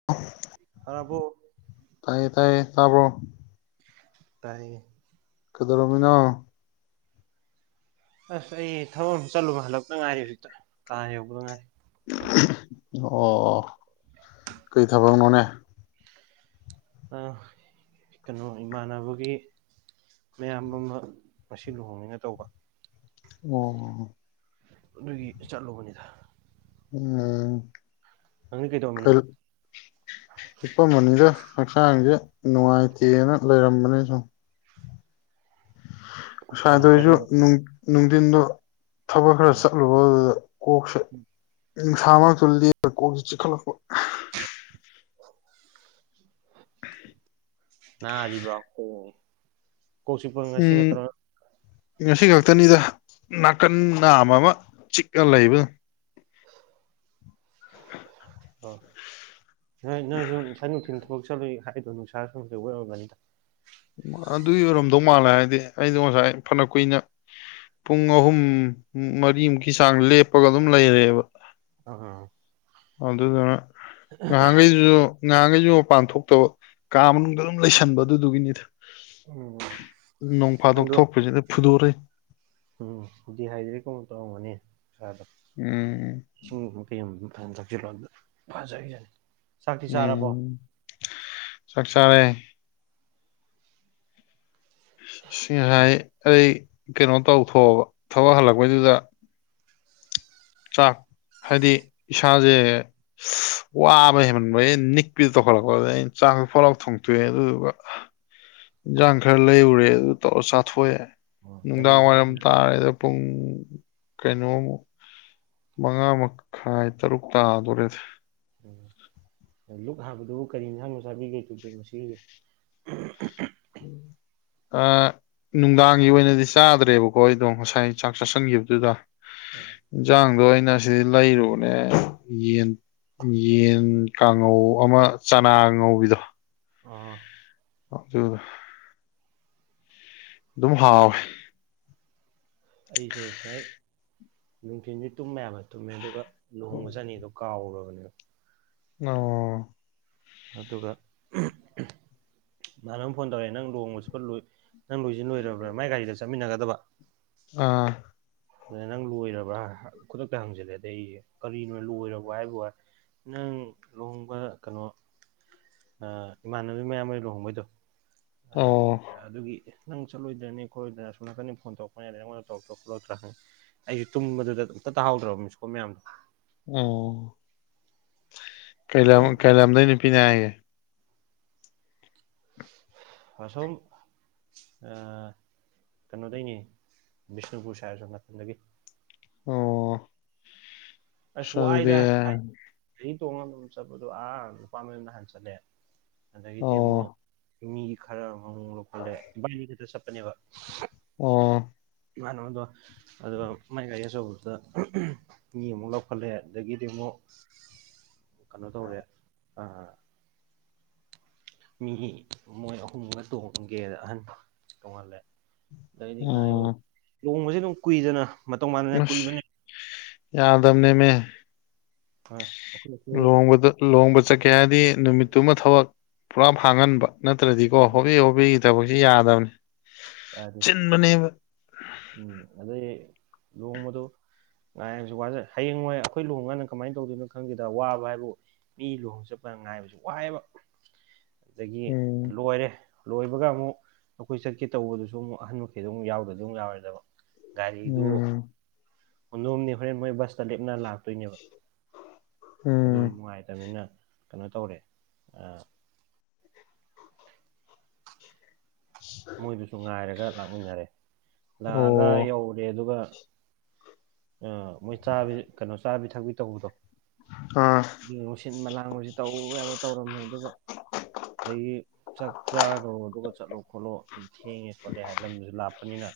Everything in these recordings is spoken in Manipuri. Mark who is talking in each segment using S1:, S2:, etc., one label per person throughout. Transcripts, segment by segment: S1: [unintelligible]
S2: ꯍꯥꯔꯕꫭ꯫
S1: ꯇꯥꯏꯌꯦ ꯇꯥꯏꯌꯦ ꯇꯥꯔꯕ꯭ꯔꯣ꯫
S2: ꯇꯥꯌꯦ꯫
S1: ꯀꯩꯗꫭꯔꯝꯃꯤꯅꯣ꯫
S2: ꯑꯁ ꯑꯩ ꯊꯕꯛ ꯑꯃ ꯆꯠꯂꯨꯕ ꯍꯜꯂꯛꯄꯗ ꯉꯥꯏꯔꯤ ꯍꯧꯖꯤꯛꯇ ꯀꯥ ꯌꯧꯕꯗ ꯉꯥꯏꯔꯤ꯫
S1: ꯑꯣ ꯀꯩ ꯊꯕꯛꯅꯣꯅꯦ꯫
S2: ꯀꯩꯅꯣ ꯏꯃꯥꯟꯅꯕꯒꯤ ꯃꯌꯥꯝꯕ ꯑꯃ ꯉꯁꯤ ꯂꯨꯍꯣꯡꯅꯤꯡꯅ ꯇꯧꯕ꯫
S1: ꯑꯣ꯫
S2: ꯑꯗꯨꯒꯤ ꯆꯠꯂꯨꯕꯅꯤꯗ꯫ ꯅꯪꯗꯤ ꯀꯩꯗꯧꯔꯝꯃꯤꯅꯣ
S1: [unintelligible] ꯍꯤꯞꯄꯝꯕꯅꯤꯗ ꯍꯛꯆꯥꯡꯁꯦ ꯅꯨꯡꯉꯥꯏꯇꯦꯅ ꯂꯩꯔꯝꯕꯅꯤ ꯁꯨꯝ꯫ ꯉꯁꯥꯏꯗꯣ
S2: ꯀꯔꯤ
S1: ꯑꯩꯁꯨ ꯅꯨꯡꯊꯤꯟꯗꯣ ꯊꯕꯛ ꯈꯔ ꯆꯠꯂꯨ ꯕꯗꯨꯗ ꯀꯣꯛꯁꯦ ꯅꯨꯡꯁꯥ ꯃꯔꯛꯇꯨꯗ ꯂꯞꯄꯦ ꯀꯣꯛꯁꯦ ꯆꯤꯛꯈꯠꯂꯛꯄ꯫
S2: ꯅꯥꯔꯤꯕ꯭ꯔꯣ ꯑꫭ ꯀꯣꯛ ꯆꯤꯄ ꯉꯁꯤ
S1: ꯎꯝ
S2: ꯈꯛꯇ
S1: ꯉꯁꯤ ꯈꯛꯇꯅꯤꯗ ꯅꯥꯀꯟ ꯅꯥꯝ ꯑꯃ ꯆꯤꯛꯔ ꯂꯩꯕ꯫ [inaudible]
S2: [inaudible]
S1: ꯑꯗꯨꯒꯤ ꯑꯣꯏꯔꯝꯗꯧ ꯃꯥꯜꯂꯦ ꯍꯥꯏꯗꯤ ꯑꯩꯗꯣ ꯉꯁꯥꯏ ꯐꯅ ꯀꯨꯏꯅ꯫ ꯄꯨꯡ ꯑꯍꯨꯝ ꯃꯔꯤꯃꯨꯛꯀꯤ ꯆꯥꯡ ꯂꯦꯞꯄꯒ ꯑꯗꯨꯝ ꯂꯩꯔꯦꯕ꯫
S2: ꯑꯪꯑꯥ
S1: ꯑꯗꯨꯗꯨꯅ ꯉꯍꯥꯟꯒꯩꯖꯨ ꯉꯍꯥꯟꯒꯩꯖꯨ ꯃꯄꯥꯟ ꯊꯣꯛꯇꯕ ꯀꯥ ꯃꯅꯨꯡꯗ ꯑꯗꯨꯝ ꯂꯩꯁꯟꯕ ꯑꯗꯨꯗꯨꯒꯤꯅꯤꯗ
S2: ꯎꯝ
S1: ꯅꯣꯡ ꯐꯥꯗꯣꯛ
S2: ꯅꯪꯗꯣ
S1: ꯊꯣꯛꯄꯖꯤꯅ ꯐꯨꯗꯣꯔꯩ
S2: ꯎꯝ ꯗꯤ ꯍꯥꯏꯗ꯭ꯔꯦꯠꯀꯨꯝꯕ ꯇꯧꯔꯝꯒꯅꯤ ꯁꯥꯗꯣ
S1: ꯎꯝ
S2: ꯏꯁꯤꯡꯒꯨꯝꯕ ꯀꯩꯒꯨꯝꯕ ꯐꯖꯅ ꯊꯛꯆꯤꯜꯂꯣ ꯑꯗꯨꯗ ꯐꯖꯒꯤꯖꯅꯤ ꯆꯥꯛꯇꯤ ꯆꯥꯔꯕꯣ
S1: ꯎꯝ ꯆꯥꯛ ꯆꯥꯔꯦ ꯁꯤ ꯉꯁꯥꯏ ꯑꯩ ꯀꯩꯅꯣ ꯇꯧꯊꯣꯛꯑꯕ ꯊꯕꯛ ꯍꯜꯂꯛꯄꯩꯗꯨꯗ ꯆꯥꯛ ꯍꯥꯏꯗꯤ ꯏꯁꯥꯖꯦ ꯋꯥꯕꯅ ꯍꯦꯟꯃꯟꯕꯒꯤ ꯅꯤꯛꯄꯤꯗꯣ ꯇꯧꯈꯠꯂꯛꯄ ꯑꯗꯩ ꯑꯩꯅ ꯆꯥꯛꯇꯨ ꯐꯠ ꯂꯥꯎ ꯊꯣꯡꯇꯣꯛꯑꯦ ꯑꯗꯨꯗꯨꯒ ꯏꯟꯖꯥꯡ ꯈꯔ ꯂꯩꯔꯨꯔꯦ ꯑꯗꯨ ꯇꯧꯔ ꯆꯥꯊꯣꯛꯑꯦ
S2: ꯑꯣ ꯀꯔꯤ
S1: ꯅꯨꯡꯗꯥꯡ
S2: ꯌꯦꯟꯁꯥꯡ
S1: ꯋꯥꯏꯔꯝ
S2: ꯑꯣꯏꯅ
S1: ꯇꯥꯔꯦꯗ ꯄꯨꯡ ꯀꯩꯅꯣꯃꯨꯛ ꯃꯉꯥ ꯃꯈꯥꯏ ꯇꯔꯨꯛ ꯇꯥꯗꯣꯔꯦꯗ
S2: ꯂꯨꯛ ꯍꯥꯕꯗꯨꯕꯨ ꯀꯔꯤ ꯏꯟꯖꯥꯡꯅꯣ ꯆꯥꯕꯤꯒ꯭ꯔꯤꯗꯨꯕꯣ ꯉꯁꯤꯒꯤ
S1: [inaudible] ꯑꯥ ꯅꯨꯡꯗꯥꯡꯒꯤ ꯑꯣꯏꯅꯗꯤ ꯆꯥꯗ꯭ꯔꯦꯕꯀꯣ ꯑꯩꯗꯣ ꯉꯁꯥꯏ ꯆꯥꯛ ꯆꯥꯁꯤꯟꯒꯤꯕꯗꯨꯗ
S2: ꯑꯣ
S1: ꯏꯟꯖꯥꯡꯗꯣ ꯑꯩꯅ ꯁꯤꯗꯩ ꯂꯩꯔꯨꯕꯅꯦ ꯌꯦꯟ ꯌꯦꯟ ꯀꯥꯡꯉꯧ ꯑꯃ ꯆꯅꯥꯒ ꯉꯧꯕꯤꯗꯣ
S2: ꯑꯥ
S1: ꯑꯣꯛꯇꯨꯒ ꯑꯗꯨꯝ ꯍꯥꯎꯋꯦ
S2: ꯑꯩꯁꯨ ꯎꯞꯁꯥꯏ ꯅꯨꯡꯊꯤꯟꯖꯤ ꯇꯨꯝꯕ ꯌꯥꯕ ꯇꯨꯝꯃꯦ ꯑꯗꯨꯒ ꯂꯨꯍꯣꯡꯕ ꯆꯠꯅꯤꯗꯣ ꯀꯥꯎꯔꯨꯔꯕꯅꯦ
S1: ꯑꯣ
S2: ꯑꯗꯨꯒ ꯏꯃꯥꯟꯅꯕꯅ ꯐꯣꯟ ꯇꯧꯔꯛꯑꯦ ꯅꯪ ꯂꯨꯍꯣꯡꯕ ꯆꯠꯄ ꯂꯣꯏ ꯅꯪ ꯂꯣꯏꯖꯤꯟ ꯂꯣꯏꯔꯕ꯭ꯔꯥ ꯃꯥꯏ ꯒꯥꯔꯤꯗ ꯆꯠꯃꯤꯟꯅꯒꯗꯕ
S1: ꯑꯥ
S2: ꯑꯗꯨꯗ ꯅꯪ ꯂꯣꯏꯔꯕ꯭ꯔꯥ ꯈꯨꯗꯛꯇ ꯍꯪꯖꯜꯂꯦ ꯑꯗꯩ ꯑꯩꯖꯦ ꯀꯔꯤꯅꯣ ꯂꯣꯏꯔꯕꯣ ꯍꯥꯏꯕꯣ ꯅꯪ ꯂꯨꯍꯣꯡꯕ ꯀꯅꯣ ꯑ ꯏꯃꯥꯟꯅꯕꯩ ꯃꯌꯥꯝꯕ ꯂꯨꯍꯣꯡꯕꯩꯗꯣ ꯑꯗ
S1: ꯑꯣ
S2: ꯑꯗꯨꯒꯤ ꯅꯪ ꯆꯠꯂꯣꯏꯗ꯭ꯔꯅꯦ ꯈꯣꯠꯂꯣꯏꯗ꯭ꯔ ꯑꯁꯣꯟ ꯅꯥꯀꯟꯗꯩ ꯐꯣꯟ ꯇꯧꯔꯛꯄꯅꯦ ꯑꯗꯩ ꯑꯩꯉꯣꯟꯗ ꯇꯧꯔꯛ ꯇꯧꯔꯛꯄ꯭ꯔ ꯈꯣꯠꯇ꯭ꯔ ꯍꯪꯉꯦ ꯑꯩꯖꯨ ꯇꯨꯝꯕꯗꯨꯗ ꯑꯝꯇ ꯇꯥꯍꯥꯎꯗ꯭ꯔꯕ ꯃꯤꯁꯀꯣꯟ ꯃꯌꯥꯝꯗꯣ
S1: ꯑꯣ ꯀꯩ ꯂꯝ ꯀꯩꯂꯝꯗꯩ ꯅꯨꯄꯤꯅꯦ ꯍꯥꯏꯒꯦ
S2: ꯑꯁꯣꯝ ꯑ ꯀꯅꯣꯗꯩꯅꯤ ꯕꯤꯁꯅꯨꯄꯨꯔ ꯁꯥꯏꯠ ꯑꯁꯣꯝ ꯅꯥꯊꯟꯗꯒꯤ
S1: ꯑꯣ
S2: ꯑꯁ ꯋꯥꯏꯗ ꯒꯥꯔꯤ ꯇꯣꯡꯉ ꯑꯗꯨꯝ ꯆꯠꯄꯗꯣ ꯑꯥ ꯅꯨꯄꯥ ꯃꯌꯨꯝꯗ ꯍꯟ ꯆꯠꯂꯦ ꯑꯗꯒꯤꯗꯤ
S1: ꯑꯣ
S2: ꯑꯃꯨꯛ ꯃꯤ ꯈꯔ ꯑꯃꯃꯨꯛ ꯂꯧꯈꯠꯂꯦ ꯕꯤꯒꯤꯈꯤꯠꯇ ꯆꯠꯄꯅꯦꯕ
S1: ꯑꯣ
S2: ꯃꯥꯟꯅꯣꯗꯣ ꯑꯗꯨꯒ ꯃꯥꯏ ꯒꯥꯔꯤ ꯑꯆꯧꯕꯗꯨꯗ ꯃꯤ ꯑꯃꯨꯛ ꯂꯧꯈꯠꯂꯦ ꯑꯗꯒꯤꯗꯤ ꯑꯃꯨꯛ ꯀꯩꯅꯣ ꯇꯧꯔꯦ ꯑꯥ ꯃꯤ ꯃꯣꯏ ꯑꯍꯨꯝꯒ ꯇꯣꯡꯒꯦꯅ ꯑꯍꯟꯗꯣ ꯇꯣꯡꯍꯜꯂꯦ ꯑꯗꯩꯗꯤ
S1: ꯑꯣ
S2: [unintelligible] ꯑꯗꯨꯝ ꯀꯨꯏꯗꯅ ꯃꯇꯧ ꯃꯥꯟꯅꯅ
S1: ꯏꯁ
S2: ꯀꯨꯏꯕꯅꯦ
S1: ꯌꯥꯗꯕꯅꯦꯃꯦ
S2: [inaudible] ꯑꯩꯈꯣꯏ
S1: ꯂꯨꯍꯣꯡꯕꯗ ꯂꯨꯍꯣꯡꯕ ꯆꯠꯀꯦ ꯍꯥꯏꯔꯗꯤ ꯅꯨꯃꯤꯠꯇꯨꯃ ꯊꯕꯛ ꯄꯨꯂꯞ ꯍꯥꯡꯍꯟꯕ ꯅꯠꯇ꯭ꯔꯗꯤꯀꯣ ꯍꯣꯕꯦ ꯍꯣꯕꯦꯒꯤ ꯊꯕꯛꯁꯤ ꯌꯥꯗꯕꯅꯤ
S2: ꯌꯥꯗꯦ
S1: ꯆꯤꯟꯕꯅꯦꯕ
S2: ꯎꯝ ꯑꯗꯩ ꯂꯨꯍꯣꯡꯕꯗꯣ ꯉꯥꯏꯔꯁꯨ ꯋꯥꯖꯩ ꯍꯌꯦꯡꯋꯥꯏ ꯑꯩꯈꯣꯏ ꯂꯨꯍꯣꯡꯀꯥꯟꯗ ꯀꯃꯥꯏꯅ ꯇꯧꯗꯣꯏꯅꯣ ꯈꯪꯗꯦꯗ ꯋꯥꯕ ꯍꯥꯏꯕꯕꯨ ꯃꯤ ꯂꯨꯍꯣꯡ ꯆꯠꯄꯗ ꯉꯥꯏꯕꯁꯨ ꯋꯥꯏꯌꯦꯕ
S1: [inaudible] [unintelligible]
S2: ꯑꯗꯒꯤ
S1: ꯎꯝ
S2: ꯂꯣꯏꯔꯦ ꯂꯣꯏꯕꯒ ꯑꯃꯨꯛ ꯑꯩꯈꯣꯏ ꯆꯠꯀꯦ ꯇꯧꯕꯗꯨꯁꯨ ꯑꯃꯨꯛ ꯑꯍꯟꯃꯈꯩꯗꯨ ꯑꯃꯨꯛ ꯌꯥꯎꯗ꯭ꯔꯗꯤ ꯑꯃꯨꯛ ꯌꯥꯔꯣꯏꯗꯕ ꯒꯥꯔꯤꯗꯨ
S1: ꯎꯝ
S2: ꯀꯨꯟꯗꯣꯝꯗꯤ ꯍꯣꯔꯦꯟ ꯃꯣꯏ ꯕꯁꯇ ꯂꯦꯞꯅꯔꯒ ꯂꯥꯛꯇꯣꯏꯅꯦꯕ
S1: ꯎꯝ
S2: ꯑꯗꯨꯅ ꯅꯨꯡꯉꯥꯏꯇꯕꯅꯤꯅ ꯀꯩꯅꯣ ꯇꯧꯔꯦ ꯑꯥ
S1: [inaudible]
S2: ꯃꯣꯏꯗꯨꯁꯨ ꯉꯥꯏꯔꯒ ꯂꯥꯛꯃꯤꯟꯅꯔꯦ ꯂꯥꯛꯑꯒ
S1: ꯑꯣ
S2: ꯌꯧꯔꯦ ꯑꯗꯨꯒ ꯑ ꯃꯣꯏ ꯆꯥꯕꯤ ꯀꯩꯅꯣ ꯆꯥꯕꯤ ꯊꯛꯄꯤ ꯇꯧꯕꯗꯣ
S1: ꯑꯥ
S2: [unintelligible] ꯁꯤꯟꯕ ꯂꯥꯡꯕꯁꯤ ꯇꯧꯕ ꯌꯥꯕ ꯇꯧꯔꯝꯃꯦ ꯑꯗꯨꯒ ꯑꯗꯒꯤ ꯆꯥꯛ ꯆꯥꯈ꯭ꯔꯣ ꯑꯗꯨꯒ ꯆꯠꯂꯣ ꯈꯣꯠꯂꯣ ꯑꯗꯨ ꯊꯦꯡꯉꯦ ꯈꯣꯠꯂꯦ ꯍꯥꯏꯔꯦ ꯂꯝꯗꯨꯁꯨ ꯂꯥꯞꯄꯅꯤꯅ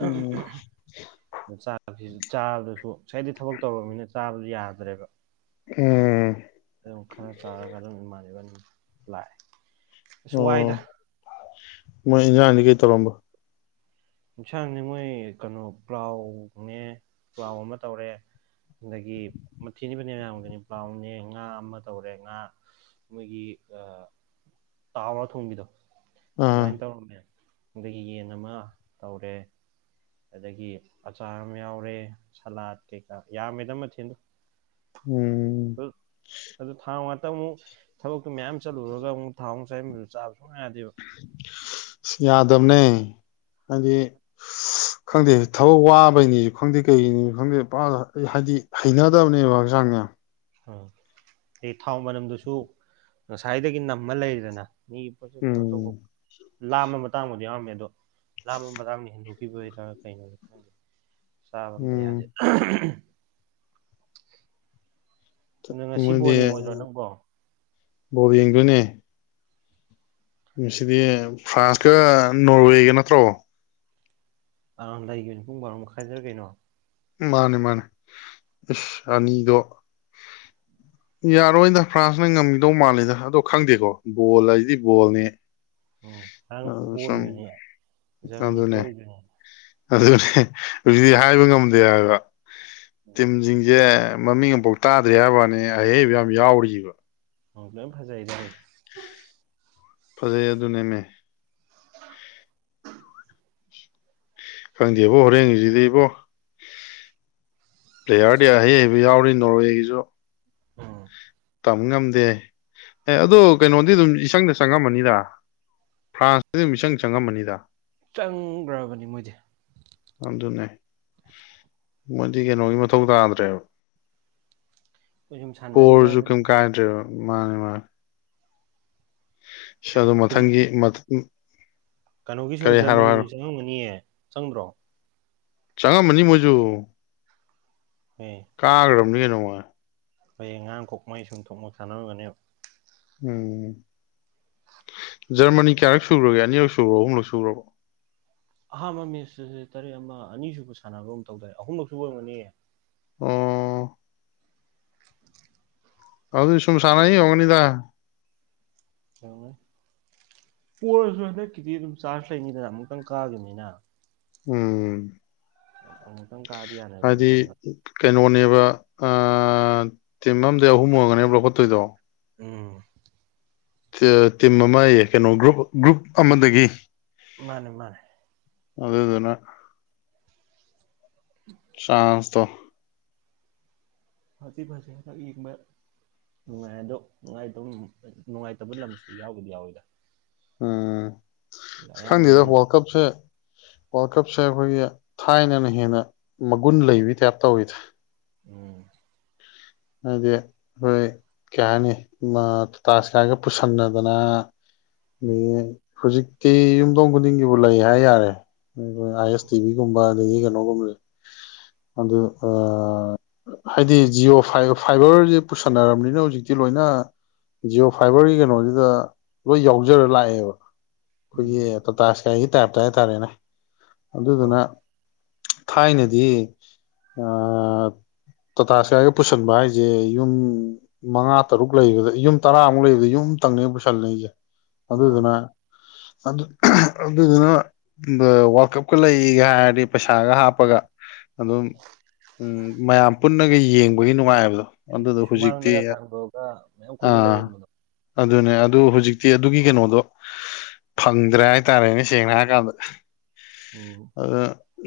S1: ꯎꯝ
S2: ꯆꯥꯕꯗꯁꯨ ꯉꯥꯁꯥꯏꯗꯒꯤ ꯊꯕꯛ ꯇꯧꯔꯕꯅꯤꯅ ꯆꯥꯕꯁꯨ ꯌꯥꯗ꯭ꯔꯦꯕ
S1: ꯎꯝ
S2: ꯑꯗꯨꯝ ꯈꯔ ꯆꯥꯔꯒ ꯑꯗꯨꯝ ꯏꯃꯥꯟꯅꯕ ꯑꯗꯨꯝ ꯂꯥꯛꯑꯦ ꯑꯁ ꯋꯥꯏꯗ
S1: ꯑꯣ ꯃꯣꯏ ꯏꯟꯖꯥꯡꯗꯤ ꯀꯩ ꯇꯧꯔꯝꯕ
S2: ꯏꯟꯁꯥꯡꯅꯦ ꯃꯣꯏ ꯀꯩꯅꯣ ꯄ꯭ꯂꯥꯎꯅꯦ ꯄ꯭ꯂꯥꯎ ꯑꯃ ꯇꯧꯔꯦ ꯑꯗꯒꯤ ꯃꯊꯤꯗꯤ ꯐꯅꯌꯥꯝ ꯌꯥꯝꯕꯅꯤ ꯄ꯭ꯂꯥꯎꯅꯦ ꯉꯥ ꯑꯃ ꯇꯧꯔꯦ ꯉꯥ ꯃꯣꯏꯒꯤ ꯑꯥ ꯇꯥꯎꯔ ꯊꯣꯡꯕꯤꯗꯣ
S1: ꯑꯥ
S2: ꯑꯗꯨꯃꯥꯏꯅ ꯇꯧꯔꯝꯃꯦ ꯑꯗꯒꯤ ꯌꯦꯟ ꯑꯃ ꯇꯧꯔꯦ ꯑꯗꯒꯤ ꯑꯆꯥꯔ ꯑꯃ ꯌꯥꯎꯔꯦ ꯁꯂꯥꯠ ꯀꯩꯀꯥ ꯌꯥꯝꯃꯦꯗ ꯃꯊꯦꯟꯗꯣ
S1: ꯎꯝ
S2: ꯑꯗꯨ ꯑꯗꯨ ꯊꯥ [unintelligible] ꯑꯃꯨꯛ ꯊꯕꯛꯇꯨ ꯃꯌꯥꯝ ꯆꯠꯂꯨꯔꯒ ꯑꯃꯨꯛ ꯊꯥꯎ ꯑꯃ [unintelligible] ꯆꯥꯕ ꯁꯨꯨꯡꯌꯥ ꯌꯥꯗꯦꯕ
S1: ꯌꯥꯗꯕꯅꯦ ꯍꯥꯏꯗꯤ ꯈꯪꯗꯦ ꯊꯕꯛ ꯋꯥꯕꯩꯅꯤꯁꯨ ꯈꯪꯗꯦ ꯀꯩꯒꯤꯅꯤꯁꯨ ꯈꯪꯗꯦ ꯄꯨꯔꯥ ꯍꯥꯏꯗꯤ ꯍꯩꯅꯗꯕꯅꯦꯕ ꯍꯛꯆꯥꯡꯖꯦ ꯌꯥꯝ
S2: ꯎꯝ ꯑꯩ ꯊꯥꯎ ꯃꯅꯝꯗꯨꯁꯨ ꯉꯁꯥꯏꯗꯒꯤ ꯅꯝꯃ ꯂꯩꯔꯤꯗꯅ ꯃꯤ [unintelligible] ꯀꯩꯅꯣ ꯇꯧꯕ
S1: ꯎꯝ
S2: ꯂꯥꯝꯕ ꯃꯇꯥꯡꯕꯨꯗꯤ ꯌꯥꯎꯔꯝꯃꯦ ꯑꯗꯣ ꯂꯥꯝꯕ ꯃꯇꯥꯡꯗ ꯍꯦꯟꯗꯣꯛꯈꯤꯕꯩꯔ ꯀꯩꯅꯣ ꯈꯪꯗꯦ ꯆꯥꯕ ꯑꯝꯇ
S1: ꯎꯝ
S2: ꯌꯥꯗꯦ ꯅ ꯉꯁꯤ
S1: ꯃꯣꯏꯗꯤ
S2: ꯕꯣꯜ ꯌꯦꯡꯉꯣꯏꯗ꯭ꯔꯣ ꯅꯪꯕꯣ
S1: ꯕꯣꯔ ꯌꯦꯡꯗꯣꯏꯅꯦ ꯃꯁꯤꯗꯤ ꯐ꯭ꯔꯥꯟꯁꯀ ꯅꯣꯔꯋꯦꯒ ꯅꯠꯇ꯭ꯔꯣ
S2: ꯑ ꯂꯩꯒꯤꯕꯅꯤ ꯄꯨꯡ ꯕꯥꯔꯣ ꯃꯈꯥꯏꯗ꯭ꯔ ꯀꯩꯅꯣ
S1: ꯃꯥꯅꯤ ꯃꯥꯅꯤ ꯏꯁꯁ ꯑꯅꯤꯗꯣ ꯌꯥꯔꯣꯏꯗ ꯐ꯭ꯔꯥꯟꯁꯅ ꯉꯝꯈꯤꯗꯧ ꯃꯥꯜꯂꯤꯗ ꯑꯗꯣ ꯈꯪꯗꯦꯀꯣ ꯕꯣꯜ ꯍꯥꯏꯁꯤꯗꯤ ꯕꯣꯜꯅꯤ
S2: ꯎꯝ ꯉꯔꯥꯡꯡꯁꯨ
S1: ꯑꯗꯨ ꯁꯨꯝ
S2: ꯄꯣꯔꯤꯗꯨꯅꯦ ꯖꯔꯃꯅꯤ
S1: ꯑꯗꯨꯅꯦ
S2: ꯄꯣꯔꯤꯗꯨꯅꯦ
S1: ꯑꯗꯨꯅꯦ ꯍꯧꯖꯤꯛꯇꯤ ꯍꯥꯏꯕ ꯉꯝꯗꯦ ꯍꯥꯏꯕ
S2: ꯎꯝ
S1: ꯇꯤꯝꯁꯤꯡꯁꯤ ꯑꯦ ꯃꯃꯤꯡ ꯑꯃꯐꯥꯎ ꯇꯥꯗ꯭ꯔꯤ ꯍꯥꯏꯕ ꯋꯥꯅꯤ ꯑꯍꯩꯕ ꯌꯥꯝ ꯌꯥꯎꯔꯤꯕ꯫
S2: [inaudible]
S1: ꯐꯖꯩ ꯑꯗꯨꯅꯦꯃꯦ꯫
S2: [inaudible]
S1: ꯈꯪꯗꯦꯕꯣ ꯍꯣꯔꯦꯟꯁꯤꯗꯤ ꯏꯕꯣ꯫ ꯄ꯭ꯂꯦꯌꯥꯔꯗꯤ ꯑꯍꯩ ꯍꯩꯕ ꯌꯥꯎꯔꯤ ꯅꯣꯔꯋꯦꯒꯤꯁꯨ꯫
S2: [unintelligible]
S1: ꯇꯝ ꯉꯝꯗꯦ ꯑꯦ ꯑꯗꯨꯣ ꯀꯩꯅꯣꯗꯤ ꯑꯗꯨꯝ ꯏꯁꯪꯗ ꯆꯪꯉꯝꯃꯅꯤꯗ꯫ ꯐ꯭ꯔꯥꯟꯁꯇꯗꯤ ꯃꯤꯆꯪ ꯆꯪꯉꯝꯃꯅꯤꯗ꯫
S2: ꯆꯪꯈ꯭ꯔꯕꯅꯤ ꯃꯣꯏꯗꯤ꯫
S1: ꯑꯗꯨꯟꯅꯦ꯫ ꯃꯗꯤ ꯀꯩꯅꯣꯒꯤ ꯃꯊꯧ ꯇꯥꯗ꯭ꯔꯦꯕ꯫
S2: ꯑꯩꯈꯣꯏ ꯁꯨꯝ ꯁꯥꯟꯅꯔꯤꯕ
S1: ꯄꯣꯔꯁꯨ ꯀꯩꯝ
S2: ꯍꯥꯏꯗꯨꯅꯤ꯫
S1: ꯃꯥꯅꯦ ꯃꯥꯅꯦ꯫ ꯑꯗꯣ ꯃꯊꯪꯒꯤ ꯃꯊ
S2: ꯀꯩꯅꯣꯒꯤꯁꯨ ꯖꯔꯃꯅꯤꯁꯨ ꯆꯪꯉꯝꯒꯅꯤꯌꯦ ꯆꯪꯗ꯭ꯔꯣ꯫
S1: ꯆꯪꯉꯝꯃꯅꯤ ꯃꯣꯏꯁꯨ꯫
S2: [inaudible]
S1: ꯀꯥꯒ꯭ꯔꯕꯅꯤ ꯅꯣ ꯃꫭꯏ꯫
S2: ꯍꯣꯏ ꯑꯉꯥꯡꯈꯣꯛ ꯃꯩ ꯁꯨꯝ ꯊꯣꯛꯅ ꯁꯥꯟꯅꯔꯨꯒꯅꯦꯕ꯫
S1: ꯎꯝ꯫
S2: [unintelligible]
S1: ꯖꯔꯅꯤ ꯀꯌꯥꯔꯛ ꯁꯨꯔꯒꯦ ꯑꯅꯤꯛ ꯁꯨꯔꯣ ꯑꯍꯨꯝꯂꯛ ꯁꯨꯔꯕꯣ꯫
S2: ꯑꯍꯥꯟꯕ ꯃꯦꯠꯁꯇꯁꯦ ꯇꯔꯦꯠ ꯑꯃ ꯑꯅꯤꯁꯨꯕ ꯁꯥꯟꯅꯕ ꯑꯃ ꯇꯧꯗꯦ ꯑꯍꯨꯝꯂꯛ ꯁꯨꯕ ꯑꯣꯏꯔꯒꯅꯤ꯫
S1: ꯑꯣ꯫ ꯑꯗꯨ ꯁꯨꯝ ꯁꯥꯟꯅꯩ ꯑꫭꯏꯔꯝꯒꯅꯤꯗ꯫
S2: ꯄꫭꯔꯁꯨ ꯍꯟꯗꯛꯀꯤꯗꯤ ꯑꯗꯨꯝ ꯆꯥꯔꯖ ꯂꯩꯅꯤꯗꯅ ꯑꯃꯨꯛꯇꯪ ꯀꯥꯈꯤꯕꯅꯤꯅ꯫
S1: ꯎꯝ꯫ ꯍꯥꯏꯗꯤ
S2: [inaudible]
S1: ꯀꯩꯅꯣꯅꯦꯕ ꯑꯥ ꯇꯤꯝ ꯑꯝꯗ ꯑꯍꯨꯝ ꯑꯣꯏꯔꯝꯒꯅꯦꯕ ꯂꯧꯈꯠꯇꯣꯏꯗꯣ꯫
S2: ꯎꯝ꯫
S1: ꯇ ꯇꯤꯝ ꯑꯃ ꯑꯦ ꯀꯩꯅꯣ ꯒ꯭ꯔꯨꯞ ꯒ꯭ꯔꯨꯞ ꯑꯃꯗꯒꯤ꯫
S2: ꯃꯥꯅꯦ ꯃꯥꯅꯦ꯫
S1: ꯑꯗꯨꯗꯨꯅ
S2: [unintelligible]
S1: ꯆꯥꯟꯁꯇꯣ꯫
S2: [unintelligible] ꯅꯨꯡꯉꯥꯏ ꯑꯗꯣ ꯅꯨꯡꯉꯥꯏꯇꯕ ꯅꯨꯡꯉꯥꯏꯇꯕ ꯂꯝꯁꯨ ꯌꯥꯎꯕꯨꯗꯤ ꯌꯥꯎꯋꯤꯗ꯫
S1: ꯎꯝ ꯈꯪꯗꯦꯗ
S2: ꯑꯌꯥꯝꯕꯅꯗꯤ
S1: ꯋꯥꯔꯜ ꯀꯞꯁꯦ ꯋꯥꯔꯜ ꯀꯞꯁꯦ ꯑꯩꯈꯣꯏꯒꯤ ꯊꯥꯏꯅꯅ ꯍꯦꯟꯅ ꯃꯒꯨꯟ ꯂꯩꯕꯩ ꯇꯥꯏꯞ ꯇꯧꯋꯤꯗ꯫
S2: ꯎꯝ꯫
S1: [unintelligible] ꯀꯩ ꯍꯥꯏꯅꯤ ꯑꯃ ꯇꯁꯥꯏꯛꯀ ꯄꯨꯁꯟꯅꯗꯅ꯫ ꯑ
S2: ꯎꯝ
S1: ꯍꯧꯖꯤꯛꯇꯤ ꯌꯨꯝꯊꯣꯡ ꯈꯨꯗꯤꯡꯒꯤꯕꯨ ꯂꯩ ꯍꯥꯏ ꯌꯥꯔꯦ꯫ [unintelligible] ꯑꯥꯏ ꯑꯦꯁ ꯇꯤꯚꯤꯒꯨꯝꯕ ꯑꯗꯒꯤ ꯀꯅꯣꯒꯨꯝꯕꯖꯦ [unintelligible] ꯍꯥꯏꯗꯤ ꯖꯤꯌꯣ ꯐꯥꯏ ꯐꯥꯏꯕꯔꯖꯦ ꯄꯨꯁꯟꯅꯔꯝꯅꯤꯅ ꯍꯧꯖꯤꯛꯇꯤ ꯂꯣꯏꯅ ꯖꯤꯌꯣ ꯐꯥꯏꯕꯔꯒꯤ ꯀꯩꯅꯣꯖꯤꯗ ꯂꯣꯏ ꯌꯥꯎꯖꯔ ꯂꯥꯛꯑꯦꯕ ꯈꯣꯏꯒꯤ
S2: ꯎꯝ
S1: ꯇꯇꯥ ꯁꯀꯥꯏꯒꯤ ꯇꯥꯏꯞꯇ ꯍꯥꯏꯇꯥꯔꯦꯅꯦ ꯑꯗꯨꯗꯨꯅ
S2: ꯍꯣꯏ
S1: ꯊꯥꯏꯅꯗꯤ ꯑꯥ ꯇꯇꯥ ꯁꯀꯥꯏꯒ ꯄꯨꯁꯟꯕ ꯍꯥꯏꯖꯦ ꯌꯨꯝ ꯃꯉꯥ ꯇꯔꯨꯛ ꯂꯩꯕꯗ ꯌꯨꯝ ꯇꯔꯥꯃꯨꯛ ꯂꯩꯕꯗ ꯌꯨꯝ ꯇꯪꯅꯦ ꯄꯨꯁꯜꯂꯩꯖꯦ
S2: ꯃꯥꯅꯦ
S1: ꯑꯗꯨꯗꯨꯅ ꯑꯗꯨ ꯑꯗꯨꯗꯨꯅ ꯕ ꯋꯥꯔꯀꯞꯀ ꯂꯩꯒ ꯍꯥꯏꯔꯗꯤ ꯄꯩꯁꯥꯒ ꯍꯥꯞꯄꯒ ꯑꯗꯨꯝ ꯎꯝ ꯃꯌꯥꯝ ꯄꯨꯟꯅꯒ ꯌꯦꯡꯕꯒꯤ ꯅꯨꯡꯉꯥꯏꯕꯗꯣ ꯑꯗꯨꯗꯣ ꯍꯧꯖꯤꯛꯇꯤ
S2: ꯁꯨꯃꯥꯡꯗꯒ ꯊꯥꯡꯇꯣꯛꯑꯒ ꯃꯌꯥꯝ ꯀꯣꯏꯖꯜꯂ
S1: ꯑꯥ
S2: ꯌꯦꯡꯕꯗꯣ
S1: ꯑꯗꯨꯅꯦ ꯑꯗꯨ ꯍꯧꯖꯤꯛꯇꯤ ꯑꯗꯨꯒꯤ ꯀꯩꯅꯣꯗꯣ ꯐꯪꯗ꯭ꯔꯦ ꯍꯥꯏꯇꯥꯔꯦꯅꯦ ꯁꯦꯡꯅ ꯍꯥꯏꯔ ꯀꯥꯟꯗ
S2: ꯎꯝ
S1: ꯑꯗ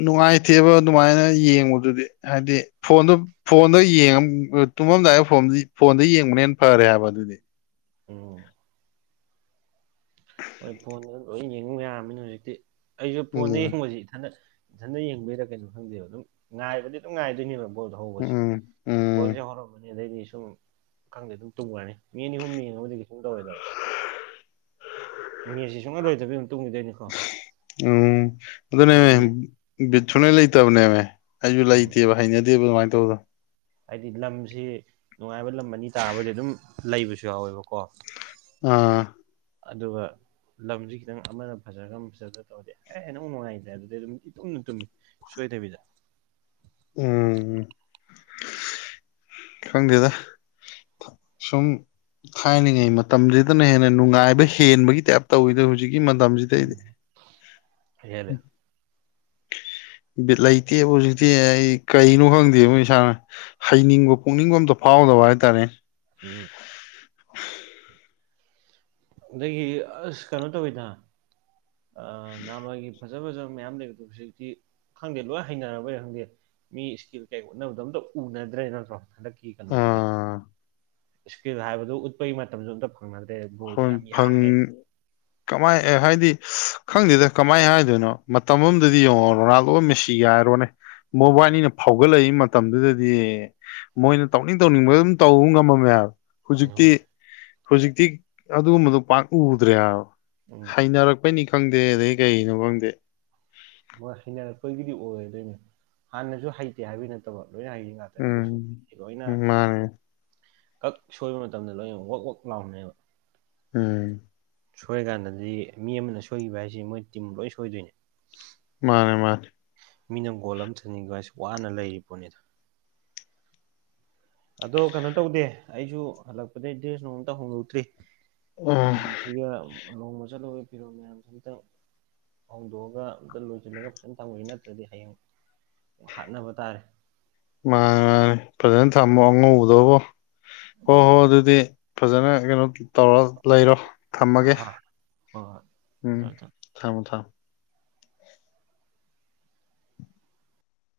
S1: ꯅꯨꯡꯉꯥꯏꯇꯦꯕ ꯑꯗꯨꯃꯥꯏꯅ ꯌꯦꯡꯕꯗꯨꯗꯤ ꯍꯥꯏꯗꯤ ꯐꯣꯟꯗꯨ ꯐꯣꯟꯗ [unintelligible] ꯇꯨꯝꯃꯝꯗꯥꯏ ꯐꯣꯟꯗꯤ ꯐꯣꯟꯗꯩ ꯌꯦꯡꯕꯅ ꯐꯔꯦ ꯍꯥꯏꯕ ꯑꯗꯨꯗꯤ
S2: ꯑꯣ ꯍꯣꯏ ꯐꯣꯟꯗ ꯂꯣꯏ ꯌꯦꯡꯌꯥꯔꯝꯃꯤꯅ ꯍꯧꯖꯤꯛꯇꯤ ꯑꯩꯖꯨ ꯐꯣꯟꯗ
S1: ꯎꯝ
S2: ꯌꯦꯡꯕꯖꯤ ꯏꯊꯟꯗ ꯏꯊꯟꯗ ꯌꯦꯡꯗꯣꯏꯔꯥ ꯀꯩꯅꯣ ꯈꯪꯗꯦꯕ ꯑꯗꯨꯝ ꯉꯥꯏꯕꯗꯤ ꯑꯗꯨꯝ ꯉꯥꯏꯗꯣꯏꯅꯦꯕ ꯕꯣꯜ ꯍꯧꯕꯖꯦ
S1: ꯎꯝ ꯎꯝ
S2: ꯕꯣꯜꯖꯦ ꯍꯧꯔꯝꯕꯅꯤ ꯑꯗꯩꯗꯤ ꯁꯨꯝ ꯈꯪꯗꯦ ꯑꯗꯨꯝ ꯇꯨꯝꯒꯔꯅꯤ ꯃꯤ ꯑꯅꯤꯍꯨꯝ ꯌꯦꯡꯉꯕꯨꯗꯤ ꯀꯩꯁꯨꯝ ꯇꯧꯔꯣꯏꯗꯕ ꯅꯦꯠꯖꯦ ꯁꯨꯡꯂꯣꯏ ꯂꯣꯏꯗꯕꯤ ꯗꯨꯝ ꯇꯨꯝꯒꯤꯗꯣꯏꯅꯤ
S1: ꯎꯝ ꯑꯗꯨꯅꯦꯃꯦ
S2: ꯍꯥꯏꯗꯤ
S1: ꯕꯤꯠ ꯁꯨꯂꯩꯇꯕꯅꯦꯃꯦ ꯑꯩꯖꯨ
S2: ꯎꯝ
S1: ꯂꯩꯇꯦꯕ ꯍꯩꯅꯗꯦꯕ ꯑꯗꯨꯃꯥꯏ ꯇꯧꯕꯗꯣ
S2: ꯍꯥꯏꯗꯤ ꯂꯝꯁꯤ ꯅꯨꯡꯉꯥꯏꯕ ꯂꯝ ꯑꯅꯤ ꯇꯥꯕꯣꯏꯗꯤ ꯑꯗꯨꯝ ꯂꯩꯕꯁꯨ ꯌꯥꯎꯌꯦꯕꯀꯣ
S1: ꯑꯥ
S2: ꯑꯗꯨꯒ ꯂꯝꯖꯤ ꯈꯤꯇꯪ ꯑꯃꯅ ꯐꯖꯔꯒ ꯑꯃ ꯐꯖꯗ ꯇꯧꯔꯗꯤ ꯍꯦꯟꯅ ꯑꯃꯨꯛ ꯅꯨꯡꯉꯥꯏꯇ꯭ꯔꯦ ꯑꯗꯨꯗꯩ ꯑꯗꯨꯝ ꯏꯇꯨꯝꯗ ꯇꯨꯝꯃꯤ ꯁꯣꯏꯗꯕꯤꯗ
S1: ꯎꯝ ꯈꯪꯗꯦꯗ ꯁꯨꯝ ꯊꯥꯏꯅꯥꯉꯩ ꯃꯇꯝꯖꯤꯗꯅ ꯍꯦꯟꯅ ꯅꯨꯡꯉꯥꯏꯕ ꯍꯦꯟꯕꯒꯤ ꯇꯥꯏꯞ ꯇꯧꯌꯤꯗ ꯍꯧꯖꯤꯛ ꯀꯤ ꯃꯇꯝꯖꯤ
S2: ꯎꯝ [unintelligible]
S1: ꯕꯤꯠ ꯂꯩꯇꯦꯕꯣ ꯍꯧꯖꯤꯛꯇꯤ ꯑꯩ ꯀꯩꯅꯣ ꯈꯪꯗꯦꯕꯣ ꯏꯁꯥꯅ ꯍꯩꯅꯤꯡꯕ ꯄꯣꯛꯅꯤꯡꯕ ꯑꯝꯇ ꯐꯥꯎꯗꯕ ꯍꯥꯏꯇꯥꯔꯦ
S2: [unintelligible] ꯑꯗꯒꯤ ꯑꯁ ꯀꯩꯅꯣ ꯇꯧꯋꯤꯗ ꯑ ꯅꯍꯥꯟꯋꯥꯏꯒꯤ ꯐꯖ ꯐꯖꯕ ꯃꯌꯥꯝ ꯂꯩꯕꯗꯣ ꯍꯧꯖꯤꯛꯇꯤ ꯈꯪꯗꯦ ꯂꯣꯏ ꯍꯩꯅꯔꯕꯩꯔ ꯈꯪꯗꯦ ꯃꯤ ꯁ꯭ꯀꯤꯜ ꯀꯩ ꯎꯠꯅꯕꯗꯣ ꯑꯝꯇ ꯎꯅꯗ꯭ꯔꯦ ꯅꯠꯇ꯭ꯔꯣ ꯍꯟꯗꯛꯀꯤ ꯀꯩꯅꯣꯁꯤꯗꯤ
S1: ꯑꯥ
S2: ꯁ꯭ꯀꯤꯜ ꯍꯥꯏꯕꯗꯣ ꯎꯠꯄꯒꯤ ꯃꯇꯝꯖꯨ ꯑꯝꯇ ꯐꯪꯅꯗ꯭ꯔꯦ ꯕꯣꯜꯁꯦ
S1: ꯍꯣꯏ
S2: ꯌꯥꯝ
S1: ꯐꯪ
S2: ꯌꯥꯡꯉꯦ
S1: ꯀꯃꯥꯏ ꯑꯦ ꯍꯥꯏꯗꯤ ꯈꯪꯗꯦꯗ ꯀꯃꯥꯏ ꯍꯥꯏꯗꯣꯏꯅꯣ ꯃꯇꯝ ꯑꯃꯗꯗꯤ ꯌꯦꯡꯉꯣ ꯔꯣꯅꯥꯜꯗꯣ ꯃꯦꯁ ꯁꯤ ꯍꯥꯏꯔꯣꯅꯦ ꯃꯧꯕꯥꯏꯅꯤꯅ ꯐꯥꯎꯒꯠꯂꯛꯏ ꯃꯠ ꯇꯝꯗꯨꯗꯗꯤ ꯃꯣꯏꯅ ꯇꯧꯅꯤꯡ ꯇꯧꯅꯤꯡꯕ ꯑꯗꯨꯝ ꯇꯧꯕ ꯉꯝꯃꯝꯃꯦ ꯍꯥꯏꯕ ꯍꯨꯖꯤꯛꯇꯤ ꯍꯨꯖꯤꯛꯇꯤ ꯑꯗꯨꯒꯨꯝꯕꯗꯣ ꯄꯥꯛ ꯎꯗ꯭ꯔꯦ ꯍꯥꯏꯕ
S2: ꯎꯝ
S1: ꯍꯩꯅꯔꯛ ꯄꯩꯅꯤ ꯈꯪꯗꯦ ꯑꯗꯩ ꯀꯩꯒꯤꯅꯣ ꯈꯪꯗꯦ
S2: ꯃꯣꯏ ꯍꯩꯅꯔꯛꯄꯒꯤꯗꯤ ꯑꯣꯏꯗꯣꯏꯅꯦ ꯍꯥꯟꯅꯁꯨ ꯍꯩꯇꯦ ꯍꯥꯏꯕꯩ ꯅꯠꯇꯕ ꯂꯣꯏꯅ ꯍꯩꯔꯤ ꯉꯥꯠ
S1: ꯎꯝ
S2: ꯑꯗꯨꯁꯨ ꯂꯣꯏꯅ
S1: ꯃꯥꯅꯦ
S2: ꯀꯛ ꯁꯣꯏꯕ ꯃꯇꯝꯗ ꯂꯣꯏꯅ ꯋꯛ ꯋꯛ ꯂꯥꯎꯅꯦꯕ
S1: ꯎꯝ
S2: ꯁꯣꯏꯔꯀꯥꯟꯗꯗꯤ ꯃꯤ ꯑꯃꯅ ꯁꯣꯏꯒꯤꯕ ꯍꯥꯏꯁꯤ ꯃꯣꯏ ꯇꯤꯝ ꯂꯣꯏ ꯁꯣꯏꯗꯣꯏꯅꯦ
S1: ꯃꯥꯅꯦ ꯃꯥꯅꯦ
S2: ꯃꯤꯅ ꯒꯣꯜ ꯑꯃ ꯆꯟꯒꯤꯕ ꯍꯥꯏꯁꯤ ꯋꯥꯅ ꯂꯩꯔꯤꯄꯣꯅꯤꯗ ꯑꯗꯣ ꯀꯩꯅꯣ ꯇꯧꯗꯦ ꯑꯩꯁꯨ ꯍꯜꯂꯛꯄꯗꯩ ꯗ꯭ꯔꯦꯁ ꯅꯨꯡ ꯑꯝꯇ ꯍꯣꯡꯗꯣꯛꯇ꯭ꯔꯤ
S1: ꯎꯝ
S2: ꯁꯤꯒ ꯂꯨꯍꯣꯡꯕ ꯆꯠꯂꯨꯕꯩ ꯐꯤꯔꯣꯜ ꯃꯌꯥꯝꯁꯦ ꯑꯝꯇꯪ ꯐꯧꯗꯣꯛꯑꯒ ꯑꯝꯇ ꯂꯣꯏꯁꯤꯜꯂꯒ ꯐꯖꯅ ꯊꯝꯒꯦ ꯅꯠꯇ꯭ꯔꯗꯤ ꯍꯌꯦꯡ ꯍꯥꯠꯅꯕ ꯇꯥꯔꯦ
S1: ꯃꯥꯅꯦ ꯃꯥꯅꯦ ꯐꯖꯅ ꯊꯝꯃꯣ ꯑꯉꯧꯕꯗꯕꫭ ꯍꯣ
S2: ꯑꯣ
S1: ꯍꯣꯏ ꯑꯗꯨꯗꯤ ꯐꯖꯅ ꯀꯩꯅꯣ ꯇꯧꯔ ꯂꯩꯔꯣ
S2: ꯍꯣꯏ
S1: ꯊꯝꯃꯒꯦ
S2: ꯍꯣꯏ
S1: ꯎꯝ
S2: ꯊꯝꯃꯦ ꯊꯝꯃꯦ
S1: ꯊꯃꯣ ꯊꯃꯣ